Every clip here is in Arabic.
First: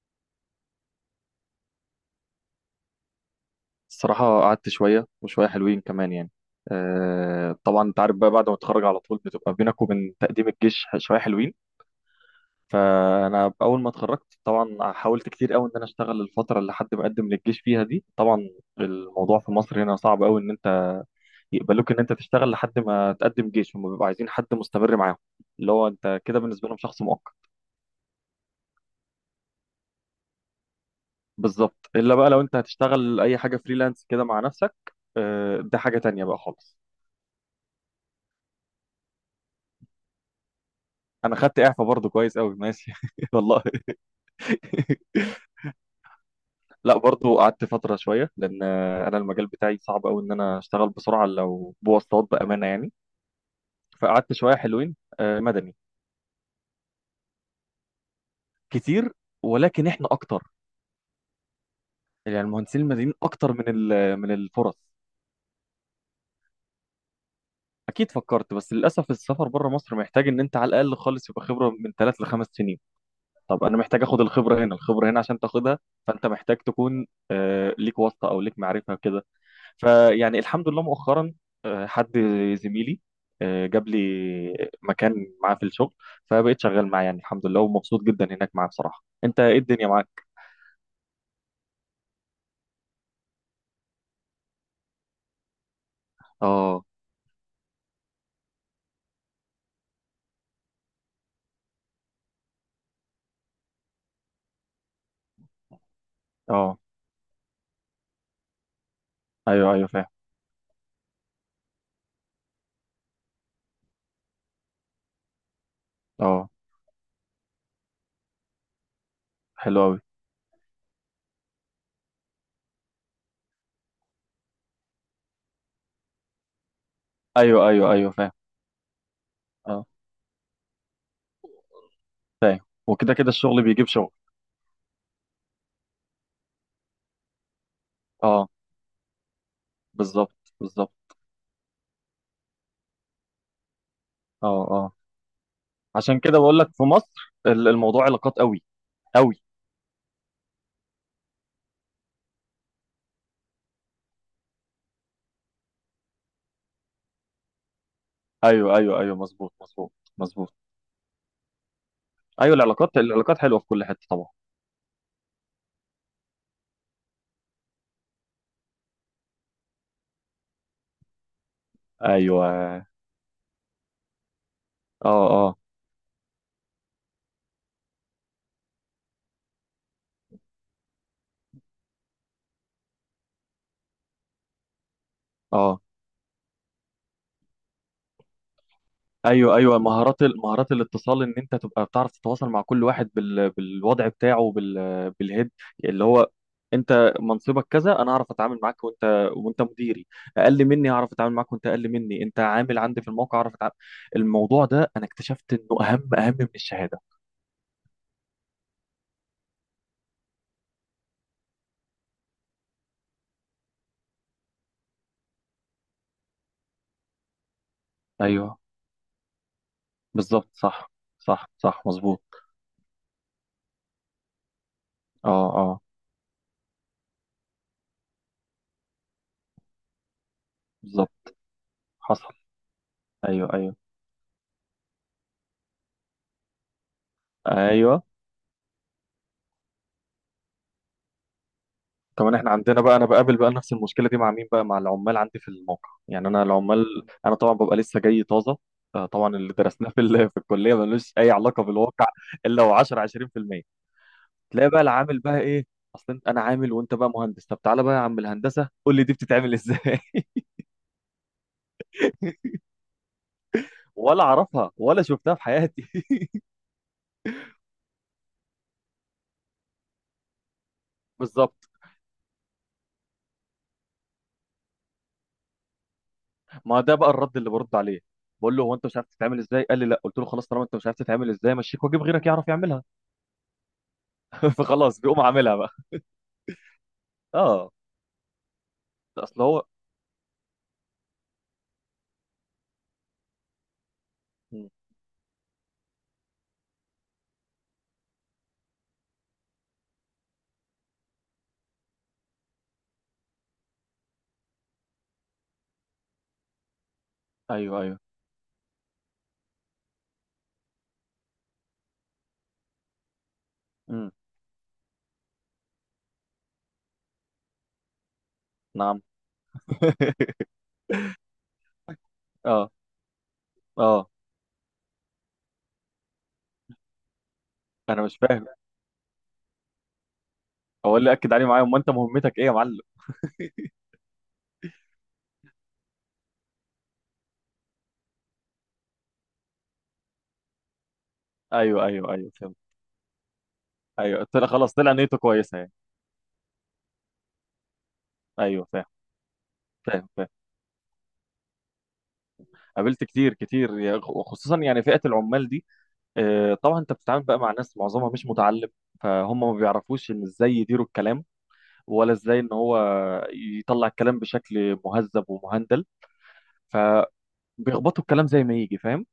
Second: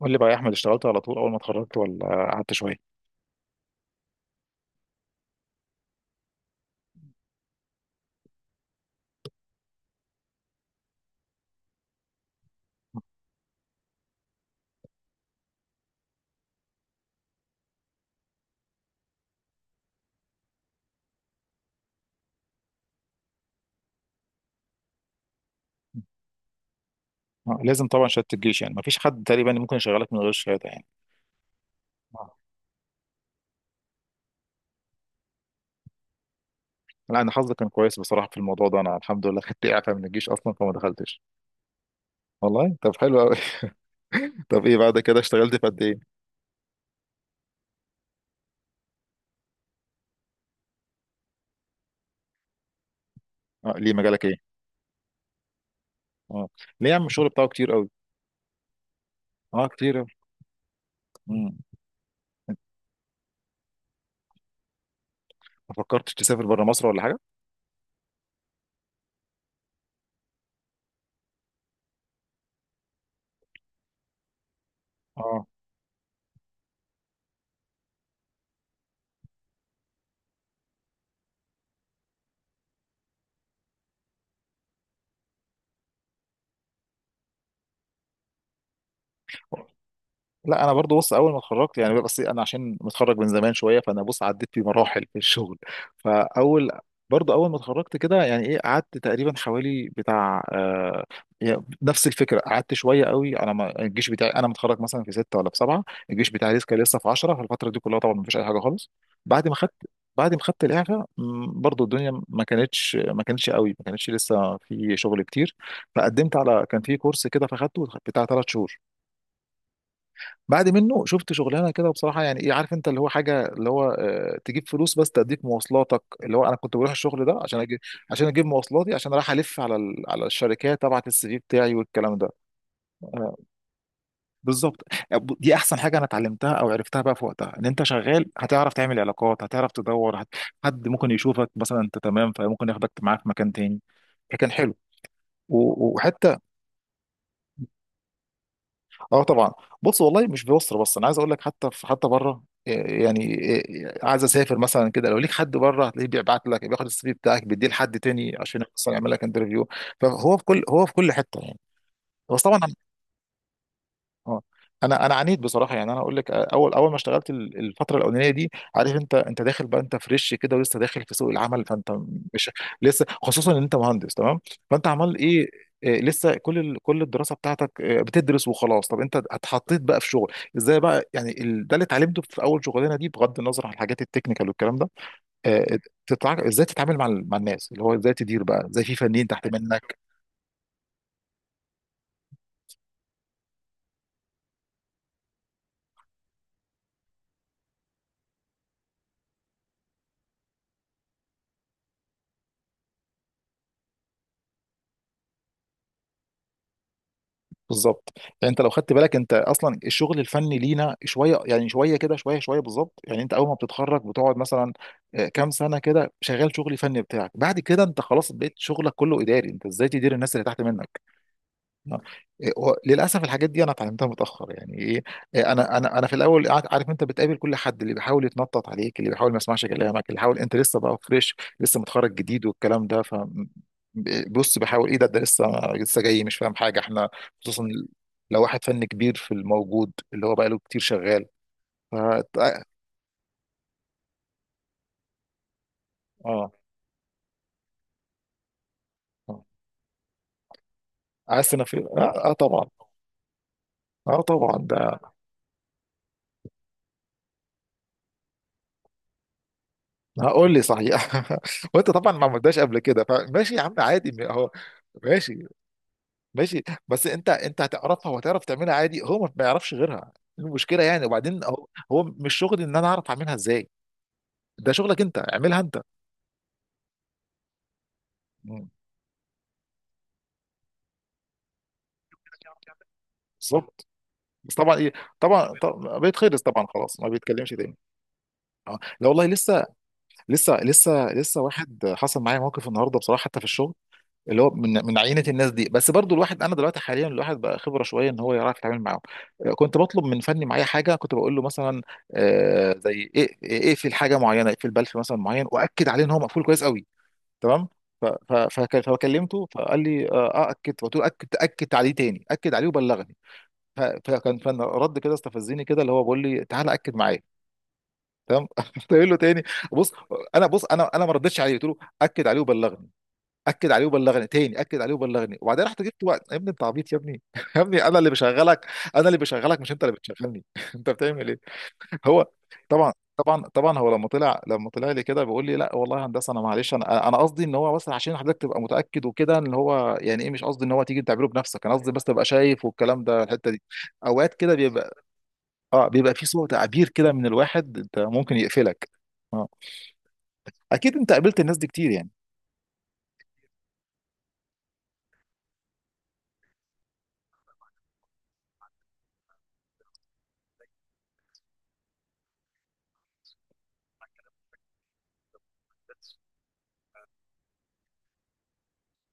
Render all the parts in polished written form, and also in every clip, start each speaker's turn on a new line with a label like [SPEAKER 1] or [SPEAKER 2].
[SPEAKER 1] قول لي بقى يا احمد، اشتغلت على طول اول ما اتخرجت ولا قعدت شويه؟
[SPEAKER 2] الصراحة قعدت شوية وشوية حلوين كمان يعني. آه طبعا انت عارف بقى، بعد ما اتخرج على طول بتبقى بينك وبين تقديم الجيش شوية حلوين. فأنا أول ما اتخرجت طبعا حاولت كتير قوي إن أنا أشتغل الفترة اللي حد مقدم للجيش فيها دي. طبعا الموضوع في مصر هنا صعب قوي، إن أنت يقبلوك إن أنت تشتغل لحد ما تقدم جيش، هم بيبقوا عايزين حد مستمر معاهم، اللي هو أنت كده بالنسبة لهم شخص مؤقت.
[SPEAKER 1] لازم طبعا شهاده الجيش، يعني ما فيش حد تقريبا ممكن يشغلك من غير شهاده يعني.
[SPEAKER 2] بالظبط، إلا بقى
[SPEAKER 1] آه.
[SPEAKER 2] لو أنت هتشتغل أي حاجة فريلانس كده مع نفسك. آه ده حاجة تانية بقى خالص.
[SPEAKER 1] لا انا حظي كان كويس بصراحه في الموضوع ده، انا الحمد لله خدت اعفاء من الجيش اصلا فما دخلتش.
[SPEAKER 2] انا خدت اعفاء برضو كويس قوي،
[SPEAKER 1] والله
[SPEAKER 2] ماشي
[SPEAKER 1] طب حلو قوي.
[SPEAKER 2] والله.
[SPEAKER 1] طب ايه بعد كده اشتغلت في قد ايه؟
[SPEAKER 2] لا برضو قعدت فتره شويه، لان انا المجال بتاعي صعب قوي ان انا اشتغل بسرعه لو بواسطات، بامانه يعني.
[SPEAKER 1] اه ليه مجالك
[SPEAKER 2] فقعدت
[SPEAKER 1] ايه؟
[SPEAKER 2] شويه حلوين. آه، مدني.
[SPEAKER 1] اه ليه يا عم الشغل بتاعه كتير قوي؟
[SPEAKER 2] كتير،
[SPEAKER 1] اه
[SPEAKER 2] ولكن
[SPEAKER 1] كتير
[SPEAKER 2] احنا
[SPEAKER 1] قوي.
[SPEAKER 2] اكتر.
[SPEAKER 1] مم.
[SPEAKER 2] يعني المهندسين المدنيين اكتر من من الفرص.
[SPEAKER 1] ما فكرتش تسافر بره مصر ولا حاجه؟
[SPEAKER 2] اكيد فكرت، بس للاسف السفر بره مصر محتاج ان انت على الاقل خالص يبقى خبره من ثلاث لخمس سنين. طب انا محتاج اخد الخبره هنا، الخبره هنا عشان
[SPEAKER 1] اه
[SPEAKER 2] تاخدها فانت محتاج تكون، ليك واسطه او ليك معرفه كده. فيعني الحمد لله مؤخرا حد، زميلي، جاب لي مكان معاه في الشغل. فبقيت شغال معاه يعني الحمد لله ومبسوط جدا هناك معاه بصراحة. انت ايه الدنيا معاك؟
[SPEAKER 1] لا انا برضو بص، اول ما اتخرجت يعني، بس انا عشان متخرج من زمان شويه، فانا بص عديت في مراحل في الشغل. فاول
[SPEAKER 2] اه
[SPEAKER 1] برضو اول ما اتخرجت كده يعني ايه، قعدت تقريبا حوالي بتاع يعني نفس الفكره، قعدت شويه قوي، انا ما الجيش بتاعي انا متخرج مثلا في سته ولا في سبعه. الجيش بتاعي لسه
[SPEAKER 2] اه.
[SPEAKER 1] كان في 10، فالفتره دي كلها طبعا ما فيش اي حاجه خالص. بعد ما
[SPEAKER 2] ايوه
[SPEAKER 1] خدت
[SPEAKER 2] ايوه فاهم.
[SPEAKER 1] بعد ما خدت الاعفاء برضو الدنيا ما كانتش قوي، ما كانتش لسه في شغل كتير. فقدمت
[SPEAKER 2] اه
[SPEAKER 1] على كان في كورس كده فاخدته بتاع ثلاث شهور.
[SPEAKER 2] حلو قوي.
[SPEAKER 1] بعد منه شفت شغلانه كده بصراحه يعني ايه، عارف انت اللي هو حاجه اللي هو تجيب فلوس بس تديك مواصلاتك، اللي هو انا كنت بروح الشغل ده
[SPEAKER 2] ايوه ايوه ايوه
[SPEAKER 1] عشان
[SPEAKER 2] فاهم.
[SPEAKER 1] اجيب مواصلاتي، عشان رايح الف على
[SPEAKER 2] اه
[SPEAKER 1] على الشركات ابعت السي في بتاعي والكلام ده.
[SPEAKER 2] فاهم. وكده كده
[SPEAKER 1] آه،
[SPEAKER 2] الشغل بيجيب شغل.
[SPEAKER 1] بالظبط. دي احسن حاجه انا اتعلمتها او عرفتها بقى في وقتها، ان انت شغال
[SPEAKER 2] اه
[SPEAKER 1] هتعرف تعمل علاقات، هتعرف تدور
[SPEAKER 2] بالظبط
[SPEAKER 1] حد
[SPEAKER 2] بالظبط.
[SPEAKER 1] ممكن يشوفك مثلا انت تمام فممكن ياخدك معاه في مكان تاني،
[SPEAKER 2] اه
[SPEAKER 1] فكان حلو.
[SPEAKER 2] اه. عشان
[SPEAKER 1] وحتى
[SPEAKER 2] كده بقول لك في مصر الموضوع علاقات قوي
[SPEAKER 1] اه
[SPEAKER 2] قوي.
[SPEAKER 1] طبعا. بص والله مش في مصر بس، انا عايز اقول لك حتى في حتى بره إيه يعني، إيه عايز اسافر مثلا كده، لو ليك حد بره هتلاقيه بيبعت لك، بياخد السي في بتاعك بيديه لحد تاني عشان
[SPEAKER 2] ايوه
[SPEAKER 1] مثلا
[SPEAKER 2] ايوه
[SPEAKER 1] يعمل
[SPEAKER 2] ايوه
[SPEAKER 1] لك
[SPEAKER 2] مظبوط
[SPEAKER 1] انترفيو.
[SPEAKER 2] مظبوط
[SPEAKER 1] فهو في
[SPEAKER 2] مظبوط.
[SPEAKER 1] كل هو في كل حته يعني. بس
[SPEAKER 2] ايوه
[SPEAKER 1] طبعا
[SPEAKER 2] العلاقات العلاقات حلوة في كل حتة طبعا.
[SPEAKER 1] اه. انا عانيت بصراحه، يعني انا اقول لك اول ما اشتغلت الفتره الاولانيه دي، عارف انت داخل بقى، انت فريش كده ولسه داخل في سوق العمل، فانت
[SPEAKER 2] ايوه
[SPEAKER 1] مش
[SPEAKER 2] اه.
[SPEAKER 1] لسه، خصوصا ان انت مهندس، تمام؟ فانت عمال ايه،
[SPEAKER 2] آه.
[SPEAKER 1] إيه، لسه كل الدراسه بتاعتك إيه، بتدرس وخلاص. طب انت اتحطيت بقى في شغل ازاي بقى، يعني ده اللي اتعلمته في اول شغلانه دي بغض النظر عن الحاجات التكنيكال والكلام ده. آه،
[SPEAKER 2] اه.
[SPEAKER 1] ازاي تتعامل مع مع الناس، اللي هو ازاي تدير بقى، ازاي في فنيين تحت
[SPEAKER 2] ايوه ايوه
[SPEAKER 1] منك.
[SPEAKER 2] مهارات مهارات الاتصال، ان انت تبقى بتعرف تتواصل مع كل واحد بالوضع بتاعه بالهيد، اللي هو انت منصبك كذا انا هعرف اتعامل معاك، وانت وانت مديري اقل مني هعرف اتعامل معاك، وانت اقل مني انت عامل عندي في الموقع هعرف اتعامل. الموضوع ده انا اكتشفت انه اهم اهم من الشهادة.
[SPEAKER 1] بالظبط، يعني انت لو خدت بالك، انت اصلا الشغل الفني لينا شويه، يعني شويه كده، شويه شويه، بالظبط، يعني انت اول ما بتتخرج بتقعد مثلا آه، كام سنه كده شغال شغل فني بتاعك، بعد كده انت خلاص بقيت
[SPEAKER 2] ايوه
[SPEAKER 1] شغلك كله اداري، انت ازاي تدير الناس اللي
[SPEAKER 2] بالظبط
[SPEAKER 1] تحت
[SPEAKER 2] صح.
[SPEAKER 1] منك.
[SPEAKER 2] صح صح
[SPEAKER 1] نعم.
[SPEAKER 2] مظبوط.
[SPEAKER 1] إيه، هو للاسف الحاجات دي انا اتعلمتها متاخر يعني ايه،
[SPEAKER 2] اه
[SPEAKER 1] إيه، انا
[SPEAKER 2] اه.
[SPEAKER 1] انا انا في الاول عارف انت بتقابل كل حد اللي بيحاول يتنطط عليك، اللي بيحاول ما يسمعش كلامك، اللي بيحاول انت لسه بقى
[SPEAKER 2] بالظبط.
[SPEAKER 1] فريش لسه متخرج
[SPEAKER 2] حصل.
[SPEAKER 1] جديد والكلام ده، ف
[SPEAKER 2] ايوه ايوه
[SPEAKER 1] بص بحاول ايه ده ده لسه، لسه جاي مش فاهم حاجه احنا، خصوصا
[SPEAKER 2] ايوه.
[SPEAKER 1] لو واحد فن كبير في الموجود اللي هو بقى له كتير شغال ف
[SPEAKER 2] كمان احنا عندنا بقى، انا بقابل بقى نفس المشكله دي مع مين بقى؟ مع العمال عندي في الموقع يعني. انا
[SPEAKER 1] اه.
[SPEAKER 2] العمال، انا طبعا ببقى لسه جاي طازه. آه، طبعا
[SPEAKER 1] آه.
[SPEAKER 2] اللي درسناه في في الكليه ملوش اي
[SPEAKER 1] عايز
[SPEAKER 2] علاقه
[SPEAKER 1] تنفيذ
[SPEAKER 2] بالواقع.
[SPEAKER 1] اه آه،
[SPEAKER 2] الا
[SPEAKER 1] طبعا.
[SPEAKER 2] هو 10 20%.
[SPEAKER 1] اه طبعا
[SPEAKER 2] تلاقي بقى
[SPEAKER 1] ده.
[SPEAKER 2] العامل بقى ايه؟ اصل انت، انا عامل وانت بقى مهندس، طب تعالى بقى يا عم الهندسه قول لي دي بتتعمل ازاي؟
[SPEAKER 1] هقول لي صحيح وانت طبعا ما عملتهاش قبل كده، فماشي يا عم
[SPEAKER 2] ولا
[SPEAKER 1] عادي اهو.
[SPEAKER 2] اعرفها ولا شفتها
[SPEAKER 1] ماشي
[SPEAKER 2] في حياتي.
[SPEAKER 1] ماشي. بس انت، انت هتعرفها وهتعرف تعملها عادي، هو ما بيعرفش غيرها. المشكله يعني، وبعدين هو،
[SPEAKER 2] بالظبط.
[SPEAKER 1] هو مش شغلي ان انا اعرف اعملها ازاي، ده شغلك انت اعملها انت.
[SPEAKER 2] ما ده بقى الرد اللي برد عليه. بقول له
[SPEAKER 1] مم.
[SPEAKER 2] هو، انت مش عارف تتعمل ازاي؟ قال لي لا. قلت له خلاص، طالما انت مش عارف تتعمل ازاي، مشيك واجيب غيرك يعرف يعملها.
[SPEAKER 1] بالظبط. بس طبعا ايه،
[SPEAKER 2] فخلاص بيقوم
[SPEAKER 1] طبعا
[SPEAKER 2] عاملها بقى.
[SPEAKER 1] طبعا بيتخلص طبعا، خلاص ما بيتكلمش
[SPEAKER 2] اه.
[SPEAKER 1] تاني. اه لا والله
[SPEAKER 2] اصل هو.
[SPEAKER 1] لسه، لسه واحد حصل معايا موقف النهارده بصراحه حتى في الشغل، اللي هو
[SPEAKER 2] مم.
[SPEAKER 1] من من عينه الناس دي، بس برضو الواحد انا دلوقتي حاليا الواحد بقى خبره شويه ان هو يعرف يتعامل معاهم. آه، كنت بطلب من فني معايا حاجه، كنت بقول له مثلا آه، زي ايه، ايه في الحاجه معينه، اقفل بلف مثلا معين واكد عليه ان هو مقفول كويس قوي، تمام؟
[SPEAKER 2] ايوه ايوه.
[SPEAKER 1] فكلمته فقال لي اه آه، اكد، فقلت له اكد، اكد عليه تاني اكد عليه وبلغني.
[SPEAKER 2] امم.
[SPEAKER 1] فكان فن رد كده استفزني كده، اللي هو بيقول لي تعالى اكد معايا، تمام قلت له
[SPEAKER 2] نعم.
[SPEAKER 1] إيه تاني، بص انا ما ردتش عليه، قلت له اكد عليه
[SPEAKER 2] اه
[SPEAKER 1] وبلغني، اكد عليه
[SPEAKER 2] اه.
[SPEAKER 1] وبلغني تاني اكد عليه وبلغني، وبعدين رحت جبت وقت يا ابني انت عبيط يا ابني يا ابني انا
[SPEAKER 2] انا
[SPEAKER 1] اللي
[SPEAKER 2] مش فاهم.
[SPEAKER 1] بشغلك، مش انت اللي بتشغلني انت
[SPEAKER 2] هو اللي
[SPEAKER 1] بتعمل
[SPEAKER 2] اكد
[SPEAKER 1] ايه؟
[SPEAKER 2] عليه معايا؟ امال انت
[SPEAKER 1] هو
[SPEAKER 2] مهمتك ايه يا معلم؟
[SPEAKER 1] طبعا طبعا هو لما طلع لي كده بيقول لي لا والله يا هندسه انا معلش، انا قصدي ان هو بس عشان حضرتك تبقى متاكد وكده ان هو يعني ايه، مش قصدي ان هو تيجي تعمله بنفسك، انا
[SPEAKER 2] ايوه
[SPEAKER 1] قصدي بس
[SPEAKER 2] ايوه
[SPEAKER 1] تبقى
[SPEAKER 2] ايوه فهمت.
[SPEAKER 1] شايف والكلام ده، الحته دي
[SPEAKER 2] ايوه
[SPEAKER 1] اوقات
[SPEAKER 2] طلع
[SPEAKER 1] كده
[SPEAKER 2] خلاص، طلع
[SPEAKER 1] بيبقى
[SPEAKER 2] نيته كويسه يعني.
[SPEAKER 1] اه بيبقى في صوت تعبير كده من الواحد انت ممكن
[SPEAKER 2] ايوه فاهم.
[SPEAKER 1] يقفلك. اه
[SPEAKER 2] فاهم فاهم.
[SPEAKER 1] اكيد انت قابلت الناس دي كتير يعني.
[SPEAKER 2] قابلت كتير كتير يا- وخصوصا يعني فئه العمال دي. آه، طبعا انت بتتعامل بقى مع ناس معظمها مش متعلم. فهم ما بيعرفوش ان ازاي يديروا الكلام، ولا ازاي ان هو يطلع الكلام بشكل مهذب ومهندل. فبيخبطوا الكلام زي ما يجي، فاهم؟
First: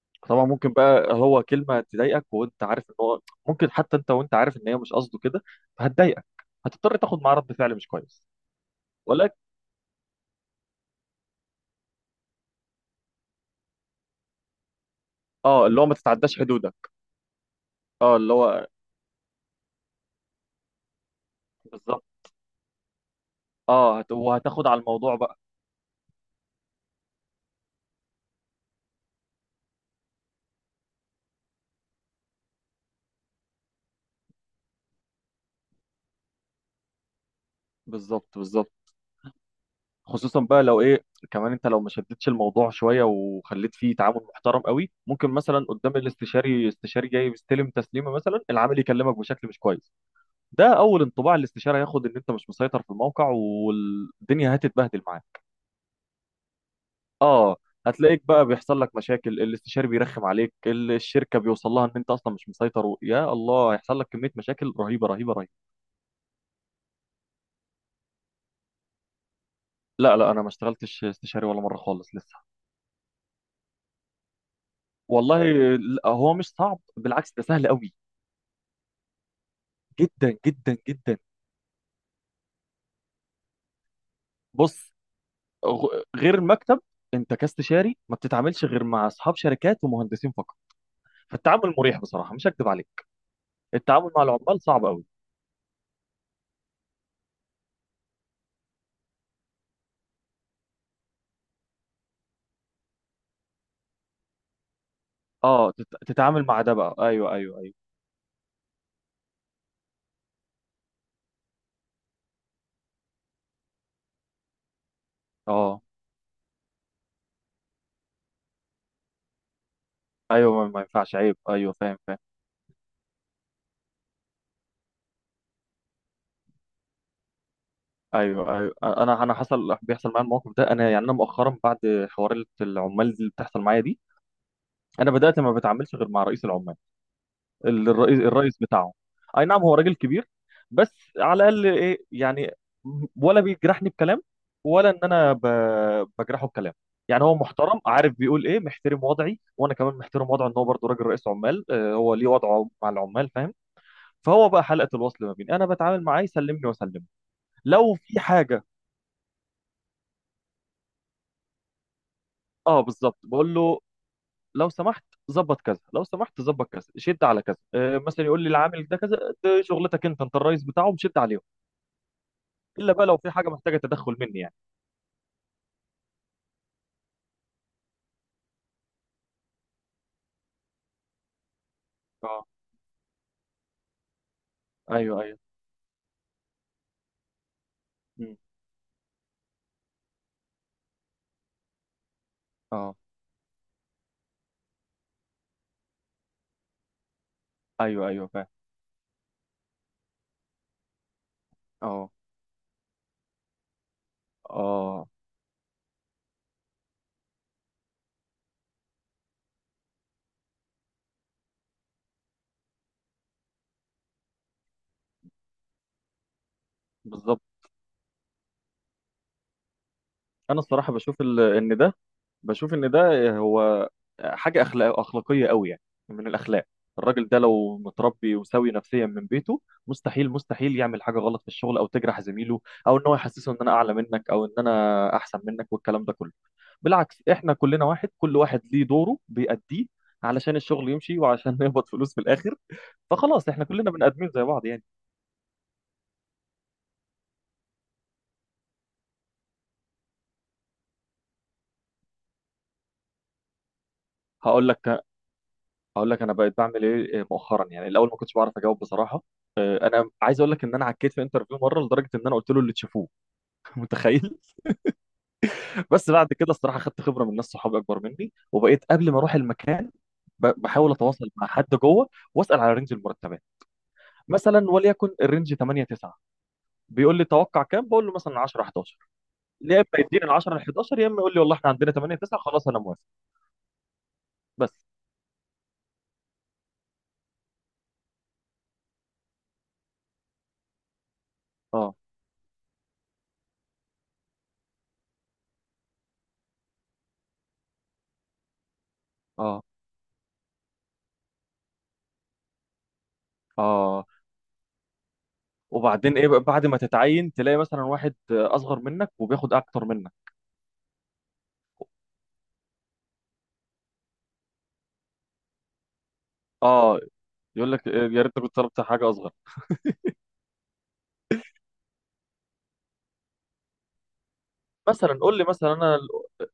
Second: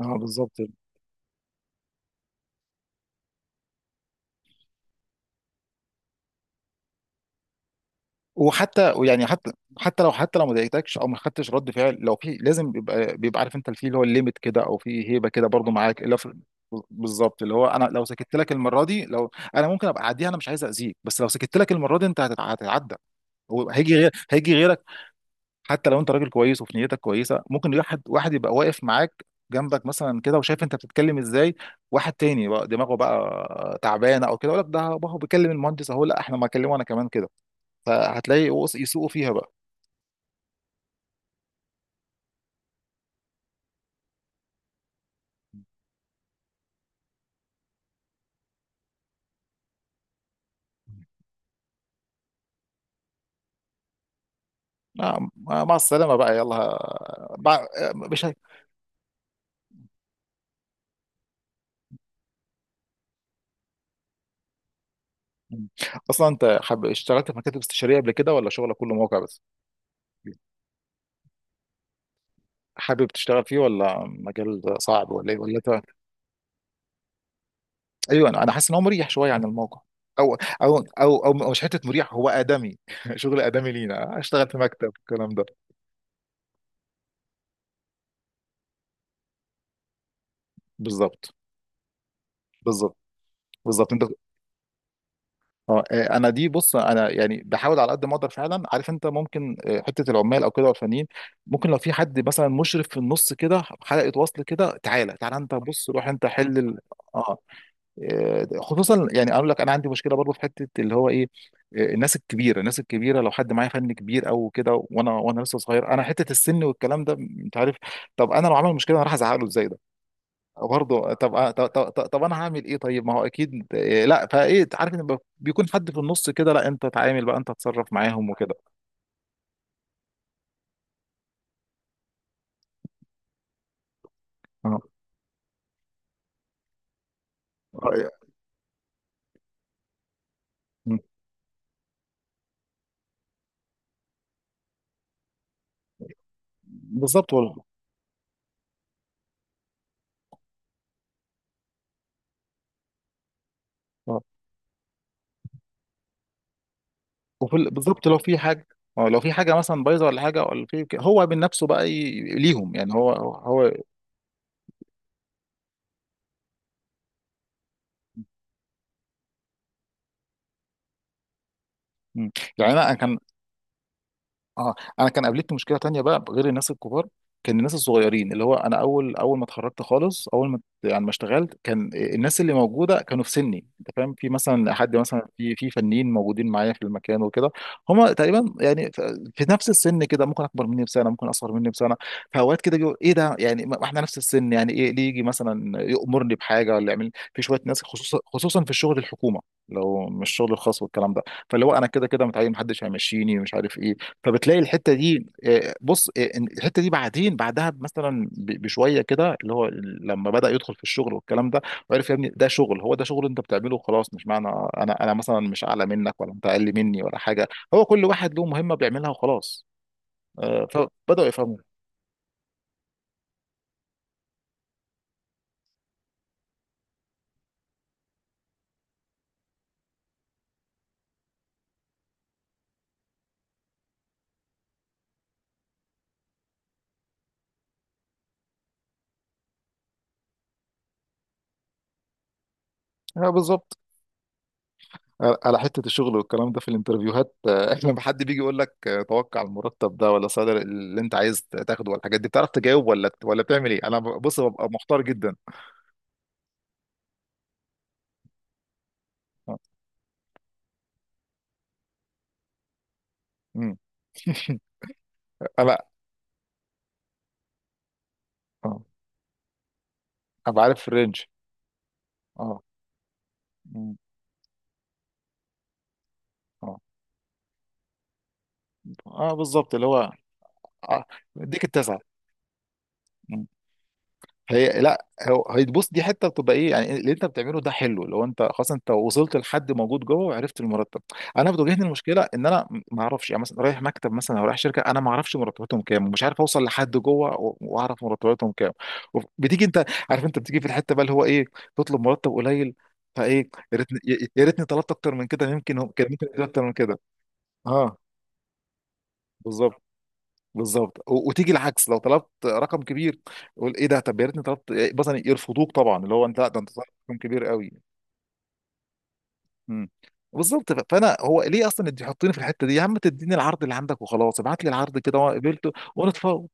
[SPEAKER 1] اه
[SPEAKER 2] طبعا
[SPEAKER 1] بالظبط.
[SPEAKER 2] ممكن بقى هو كلمة تضايقك، وانت عارف ان هو ممكن حتى، انت وانت عارف ان هي مش قصده كده، فهتضايقك، هتضطر تاخد معاه رد فعل مش كويس.
[SPEAKER 1] وحتى يعني
[SPEAKER 2] ولكن.
[SPEAKER 1] حتى، حتى لو ما ضايقتكش او ما خدتش رد فعل، لو في لازم بيبقى، بيبقى عارف انت في اللي هو الليميت كده او في هيبه كده
[SPEAKER 2] اه
[SPEAKER 1] برضو
[SPEAKER 2] اللي هو ما
[SPEAKER 1] معاك اللي هو في-
[SPEAKER 2] تتعداش حدودك.
[SPEAKER 1] بالظبط، اللي هو انا لو
[SPEAKER 2] اه اللي
[SPEAKER 1] سكت لك
[SPEAKER 2] هو
[SPEAKER 1] المره دي، لو انا ممكن ابقى اعديها انا مش عايز اذيك، بس لو سكت لك المره
[SPEAKER 2] بالظبط.
[SPEAKER 1] دي انت هتتعدى. هو هيجي
[SPEAKER 2] اه
[SPEAKER 1] غير
[SPEAKER 2] هت...
[SPEAKER 1] هيجي
[SPEAKER 2] وهتاخد على
[SPEAKER 1] غيرك.
[SPEAKER 2] الموضوع بقى.
[SPEAKER 1] حتى لو انت راجل كويس وفي نيتك كويسه، ممكن واحد يبقى واقف معاك جنبك مثلا كده وشايف انت بتتكلم ازاي، واحد تاني بقى دماغه بقى تعبانه او كده يقول لك ده هو بيكلم المهندس اهو، لا احنا ما كلمه انا كمان كده،
[SPEAKER 2] بالظبط
[SPEAKER 1] فهتلاقي
[SPEAKER 2] بالظبط.
[SPEAKER 1] يسوقوا فيها بقى.
[SPEAKER 2] خصوصا بقى لو ايه، كمان انت لو ما شدتش الموضوع شوية وخليت فيه تعامل محترم قوي، ممكن مثلا قدام الاستشاري، استشاري جاي بيستلم تسليمة مثلا، العامل يكلمك بشكل مش كويس. ده اول انطباع الاستشاري هياخد ان انت مش مسيطر في الموقع، والدنيا هتتبهدل
[SPEAKER 1] نعم.
[SPEAKER 2] معاك.
[SPEAKER 1] آه، مع السلامة بقى يلا
[SPEAKER 2] اه.
[SPEAKER 1] بقى.
[SPEAKER 2] هتلاقيك
[SPEAKER 1] مش هي...
[SPEAKER 2] بقى بيحصل لك مشاكل، الاستشاري بيرخم عليك، الشركه بيوصل لها ان انت اصلا مش مسيطر و... يا الله هيحصل لك كميه مشاكل رهيبه رهيبه رهيبه.
[SPEAKER 1] أصلا أنت اشتغلت في مكاتب استشارية قبل كده ولا شغلك كله موقع بس؟
[SPEAKER 2] لا انا ما اشتغلتش استشاري ولا مره خالص لسه.
[SPEAKER 1] حابب تشتغل فيه، ولا مجال صعب، ولا إيه،
[SPEAKER 2] والله.
[SPEAKER 1] ولا أنت؟
[SPEAKER 2] لا، هو مش صعب، بالعكس ده سهل قوي.
[SPEAKER 1] أيوه، أنا حاسس إن هو مريح شوية عن الموقع. أو
[SPEAKER 2] جدا جدا جدا.
[SPEAKER 1] مش حتة مريح، هو آدمي شغل آدمي لينا أشتغل في مكتب
[SPEAKER 2] بص،
[SPEAKER 1] الكلام ده.
[SPEAKER 2] غير المكتب، انت كاستشاري ما بتتعاملش غير مع اصحاب شركات ومهندسين فقط.
[SPEAKER 1] بالظبط
[SPEAKER 2] فالتعامل مريح بصراحه مش هكذب
[SPEAKER 1] بالظبط
[SPEAKER 2] عليك.
[SPEAKER 1] بالظبط. أنت
[SPEAKER 2] التعامل مع العمال صعب قوي.
[SPEAKER 1] اه آه، انا دي بص انا يعني بحاول على قد ما اقدر فعلا، عارف انت ممكن آه، حته العمال او كده والفنيين، ممكن لو في حد مثلا مشرف في النص كده حلقه وصل كده، تعالى انت
[SPEAKER 2] اه
[SPEAKER 1] بص
[SPEAKER 2] تت-
[SPEAKER 1] روح انت
[SPEAKER 2] تتعامل
[SPEAKER 1] حل
[SPEAKER 2] مع ده بقى. ايوه
[SPEAKER 1] اه
[SPEAKER 2] ايوه ايوه.
[SPEAKER 1] آه، خصوصا يعني اقول لك انا عندي مشكله برضو في حته اللي هو ايه، آه، الناس الكبيره لو حد معايا فن كبير او كده، وانا لسه
[SPEAKER 2] اه
[SPEAKER 1] صغير، انا حته السن والكلام ده انت عارف. طب انا لو عمل مشكله انا راح ازعق له ازاي؟
[SPEAKER 2] ايوه ما
[SPEAKER 1] برضه
[SPEAKER 2] ينفعش
[SPEAKER 1] طب
[SPEAKER 2] عيب.
[SPEAKER 1] آه،
[SPEAKER 2] ايوه فاهم فاهم.
[SPEAKER 1] طب انا هعمل ايه طيب، ما هو اكيد إيه لا، فايه عارف ان بيكون حد في النص كده، لا انت تعامل بقى، انت تتصرف معاهم وكده.
[SPEAKER 2] ايوه ايوه انا حصل، بيحصل معايا الموقف ده. انا يعني انا مؤخرا، بعد حوار العمال اللي بتحصل معايا دي،
[SPEAKER 1] اه
[SPEAKER 2] انا بدات ما بتعاملش غير مع رئيس العمال، ال-
[SPEAKER 1] آه،
[SPEAKER 2] الرئيس الرئيس بتاعهم. اي نعم هو راجل كبير،
[SPEAKER 1] م.
[SPEAKER 2] بس على الاقل ايه يعني، ولا بيجرحني بكلام، ولا ان انا ب... بجرحه بكلام. يعني
[SPEAKER 1] بالظبط
[SPEAKER 2] هو
[SPEAKER 1] والله.
[SPEAKER 2] محترم، عارف بيقول ايه، محترم وضعي وانا كمان محترم وضعه، ان هو برضه راجل رئيس عمال. آه، هو ليه وضعه مع العمال، فاهم؟
[SPEAKER 1] اه
[SPEAKER 2] فهو بقى حلقه الوصل، ما بيني انا بتعامل معاه يسلمني واسلمه.
[SPEAKER 1] وفي
[SPEAKER 2] لو
[SPEAKER 1] بالظبط لو
[SPEAKER 2] في
[SPEAKER 1] في
[SPEAKER 2] حاجه.
[SPEAKER 1] حاجه، اه لو في حاجه مثلا بايظه ولا حاجه ولا في هو من نفسه بقى ي... ليهم
[SPEAKER 2] اه
[SPEAKER 1] يعني هو
[SPEAKER 2] بالظبط، بقول
[SPEAKER 1] هو
[SPEAKER 2] له لو سمحت ظبط كذا، لو سمحت ظبط كذا، شد على كذا، آه مثلا يقول لي العامل ده كذا، ده شغلتك انت، انت الرئيس بتاعه شد عليهم.
[SPEAKER 1] م. يعني
[SPEAKER 2] الا
[SPEAKER 1] انا
[SPEAKER 2] بقى لو
[SPEAKER 1] كان
[SPEAKER 2] في حاجه محتاجه تدخل مني يعني.
[SPEAKER 1] اه انا كان قابلتني مشكله تانية بقى غير الناس الكبار، كان الناس الصغيرين، اللي هو انا اول ما اتخرجت خالص، اول ما يعني ما اشتغلت، كان الناس
[SPEAKER 2] اه
[SPEAKER 1] اللي موجوده كانوا في سني انت فاهم، في مثلا حد
[SPEAKER 2] ايوه
[SPEAKER 1] مثلا
[SPEAKER 2] ايوه.
[SPEAKER 1] في فنيين موجودين معايا في المكان وكده، هم
[SPEAKER 2] مم.
[SPEAKER 1] تقريبا يعني في نفس السن كده، ممكن اكبر مني بسنه، ممكن اصغر مني بسنه. فاوقات كده
[SPEAKER 2] اه
[SPEAKER 1] يقول ايه ده يعني، ما احنا نفس السن يعني ايه، ليه يجي مثلا يامرني بحاجه، ولا يعمل في شويه ناس،
[SPEAKER 2] ايوه
[SPEAKER 1] خصوصا
[SPEAKER 2] ايوه فاهم.
[SPEAKER 1] خصوصا في الشغل الحكومه، لو مش الشغل الخاص والكلام ده، فاللي هو انا كده
[SPEAKER 2] اه
[SPEAKER 1] كده متعين، محدش هيمشيني مش عارف ايه. فبتلاقي الحته
[SPEAKER 2] اه
[SPEAKER 1] دي آه، بص آه، إن الحته دي بعدين بعدها مثلا بشويه كده اللي هو لما بدا يدخل في الشغل والكلام ده، وعرف يا ابني ده شغل، هو ده شغل انت بتعمله وخلاص، مش معنى انا مثلا مش اعلى منك ولا انت اقل مني ولا
[SPEAKER 2] بالظبط.
[SPEAKER 1] حاجه، هو كل واحد له مهمه بيعملها وخلاص.
[SPEAKER 2] انا
[SPEAKER 1] آه،
[SPEAKER 2] الصراحه بشوف
[SPEAKER 1] فبداوا
[SPEAKER 2] ال-
[SPEAKER 1] يفهموا.
[SPEAKER 2] ان ده، بشوف ان ده هو حاجه اخلاق اخلاقيه قوي يعني، من الاخلاق. الراجل ده لو متربي وسوي نفسيا من بيته، مستحيل مستحيل يعمل حاجه غلط في الشغل او تجرح زميله، او ان هو يحسسه ان انا اعلى منك، او ان انا احسن منك والكلام ده كله. بالعكس، احنا كلنا واحد، كل واحد ليه دوره بيأديه علشان الشغل يمشي، وعشان نقبض فلوس في الاخر.
[SPEAKER 1] آه،
[SPEAKER 2] فخلاص احنا
[SPEAKER 1] بالظبط.
[SPEAKER 2] كلنا بني ادمين زي بعض يعني.
[SPEAKER 1] آه، على حته الشغل والكلام ده في الانترفيوهات آه، لما حد بيجي يقول لك آه، توقع المرتب ده، ولا صدر اللي انت عايز تاخده والحاجات دي، بتعرف تجاوب ولا، بتعمل ايه؟ انا بص ببقى
[SPEAKER 2] هقول لك
[SPEAKER 1] محتار جدا
[SPEAKER 2] هقول لك انا بقيت بعمل ايه مؤخرا. يعني الاول ما كنتش بعرف اجاوب بصراحه.
[SPEAKER 1] آه،
[SPEAKER 2] آه، انا عايز اقول لك ان انا عكيت في انترفيو مره، لدرجه ان انا قلت له اللي تشوفوه.
[SPEAKER 1] مم.
[SPEAKER 2] متخيل.
[SPEAKER 1] آه لا.
[SPEAKER 2] بس بعد كده الصراحه خدت خبره من ناس صحابي اكبر مني،
[SPEAKER 1] اه
[SPEAKER 2] وبقيت قبل ما اروح المكان
[SPEAKER 1] ابقى عارف
[SPEAKER 2] بحاول
[SPEAKER 1] الرينج.
[SPEAKER 2] اتواصل مع حد جوه، واسال
[SPEAKER 1] اه
[SPEAKER 2] على رينج المرتبات،
[SPEAKER 1] مم.
[SPEAKER 2] مثلا وليكن الرينج 8 9.
[SPEAKER 1] اه
[SPEAKER 2] بيقول لي توقع كام؟ بقول له مثلا 10 11.
[SPEAKER 1] اه بالظبط
[SPEAKER 2] يا اما
[SPEAKER 1] اللي هو
[SPEAKER 2] يديني ال 10 ال 11،
[SPEAKER 1] آه.
[SPEAKER 2] يا اما يقول لي والله
[SPEAKER 1] يديك
[SPEAKER 2] احنا عندنا
[SPEAKER 1] التسعه.
[SPEAKER 2] 8 9 خلاص انا موافق.
[SPEAKER 1] مم.
[SPEAKER 2] بس.
[SPEAKER 1] هي لا هو هيتبص، دي حته بتبقى ايه يعني، اللي انت بتعمله ده حلو لو انت خلاص انت وصلت لحد موجود جوه وعرفت المرتب. انا بتواجهني
[SPEAKER 2] اه
[SPEAKER 1] المشكله ان انا ما اعرفش، يعني مثلا رايح مكتب مثلا او رايح شركه، انا ما اعرفش مرتباتهم كام، ومش عارف اوصل لحد جوه واعرف مرتباتهم كام.
[SPEAKER 2] اه
[SPEAKER 1] بتيجي انت عارف، انت بتيجي في الحته بقى اللي هو ايه، تطلب مرتب قليل، فايه يا ريتني
[SPEAKER 2] اه.
[SPEAKER 1] يا ريتني طلبت اكتر من كده، يمكن كان
[SPEAKER 2] وبعدين
[SPEAKER 1] ممكن
[SPEAKER 2] ايه بقى
[SPEAKER 1] يدوني اكتر
[SPEAKER 2] بعد
[SPEAKER 1] من
[SPEAKER 2] ما
[SPEAKER 1] كده.
[SPEAKER 2] تتعين، تلاقي مثلا
[SPEAKER 1] اه
[SPEAKER 2] واحد اصغر منك وبياخد
[SPEAKER 1] بالظبط
[SPEAKER 2] اكتر منك.
[SPEAKER 1] بالظبط. وتيجي العكس لو طلبت رقم كبير، يقول ايه ده، طب يا ريتني طلبت إيه، مثلا يرفضوك طبعا، اللي هو انت لا ده انت طلبت
[SPEAKER 2] اه.
[SPEAKER 1] رقم كبير قوي.
[SPEAKER 2] يقول لك آه، يا ريتك كنت طلبت حاجه اصغر.
[SPEAKER 1] امم. بالظبط. فانا هو ليه اصلا انت تحطيني في الحته دي يا عم، تديني العرض اللي عندك وخلاص، ابعت لي العرض كده
[SPEAKER 2] مثلا
[SPEAKER 1] وانا
[SPEAKER 2] قول لي
[SPEAKER 1] قبلته
[SPEAKER 2] مثلا
[SPEAKER 1] ونتفاوض.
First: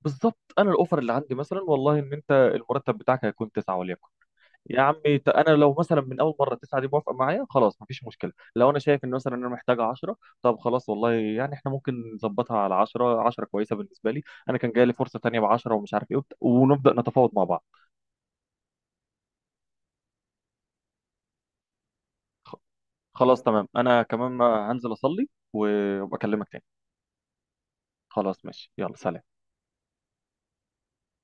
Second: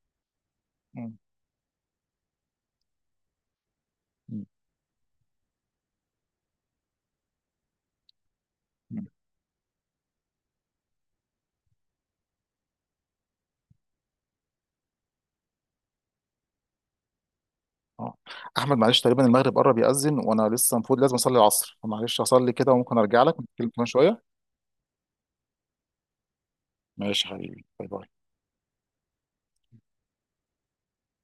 [SPEAKER 2] بالظبط، انا الاوفر اللي
[SPEAKER 1] مم.
[SPEAKER 2] عندي مثلا والله ان انت المرتب بتاعك هيكون 9 وليكن.
[SPEAKER 1] مم.
[SPEAKER 2] يا عمي ت- انا لو مثلا من اول مره 9 دي موافقه معايا خلاص مفيش مشكله. لو انا شايف
[SPEAKER 1] مم.
[SPEAKER 2] ان مثلا انا محتاجه 10، طب خلاص والله يعني احنا ممكن نظبطها على 10، 10 كويسه بالنسبه لي. انا كان جاي لي فرصه تانيه ب 10 ومش عارف ايه، وبت- ونبدا نتفاوض مع بعض.
[SPEAKER 1] اه احمد معلش تقريبا المغرب قرب يأذن، وانا لسه المفروض لازم اصلي العصر، فمعلش اصلي كده وممكن ارجع لك
[SPEAKER 2] خلاص
[SPEAKER 1] نتكلم
[SPEAKER 2] تمام،
[SPEAKER 1] كمان
[SPEAKER 2] انا
[SPEAKER 1] شويه.
[SPEAKER 2] كمان هنزل اصلي وابقى اكلمك تاني.
[SPEAKER 1] ماشي يا حبيبي، باي باي.
[SPEAKER 2] خلاص ماشي يلا سلام.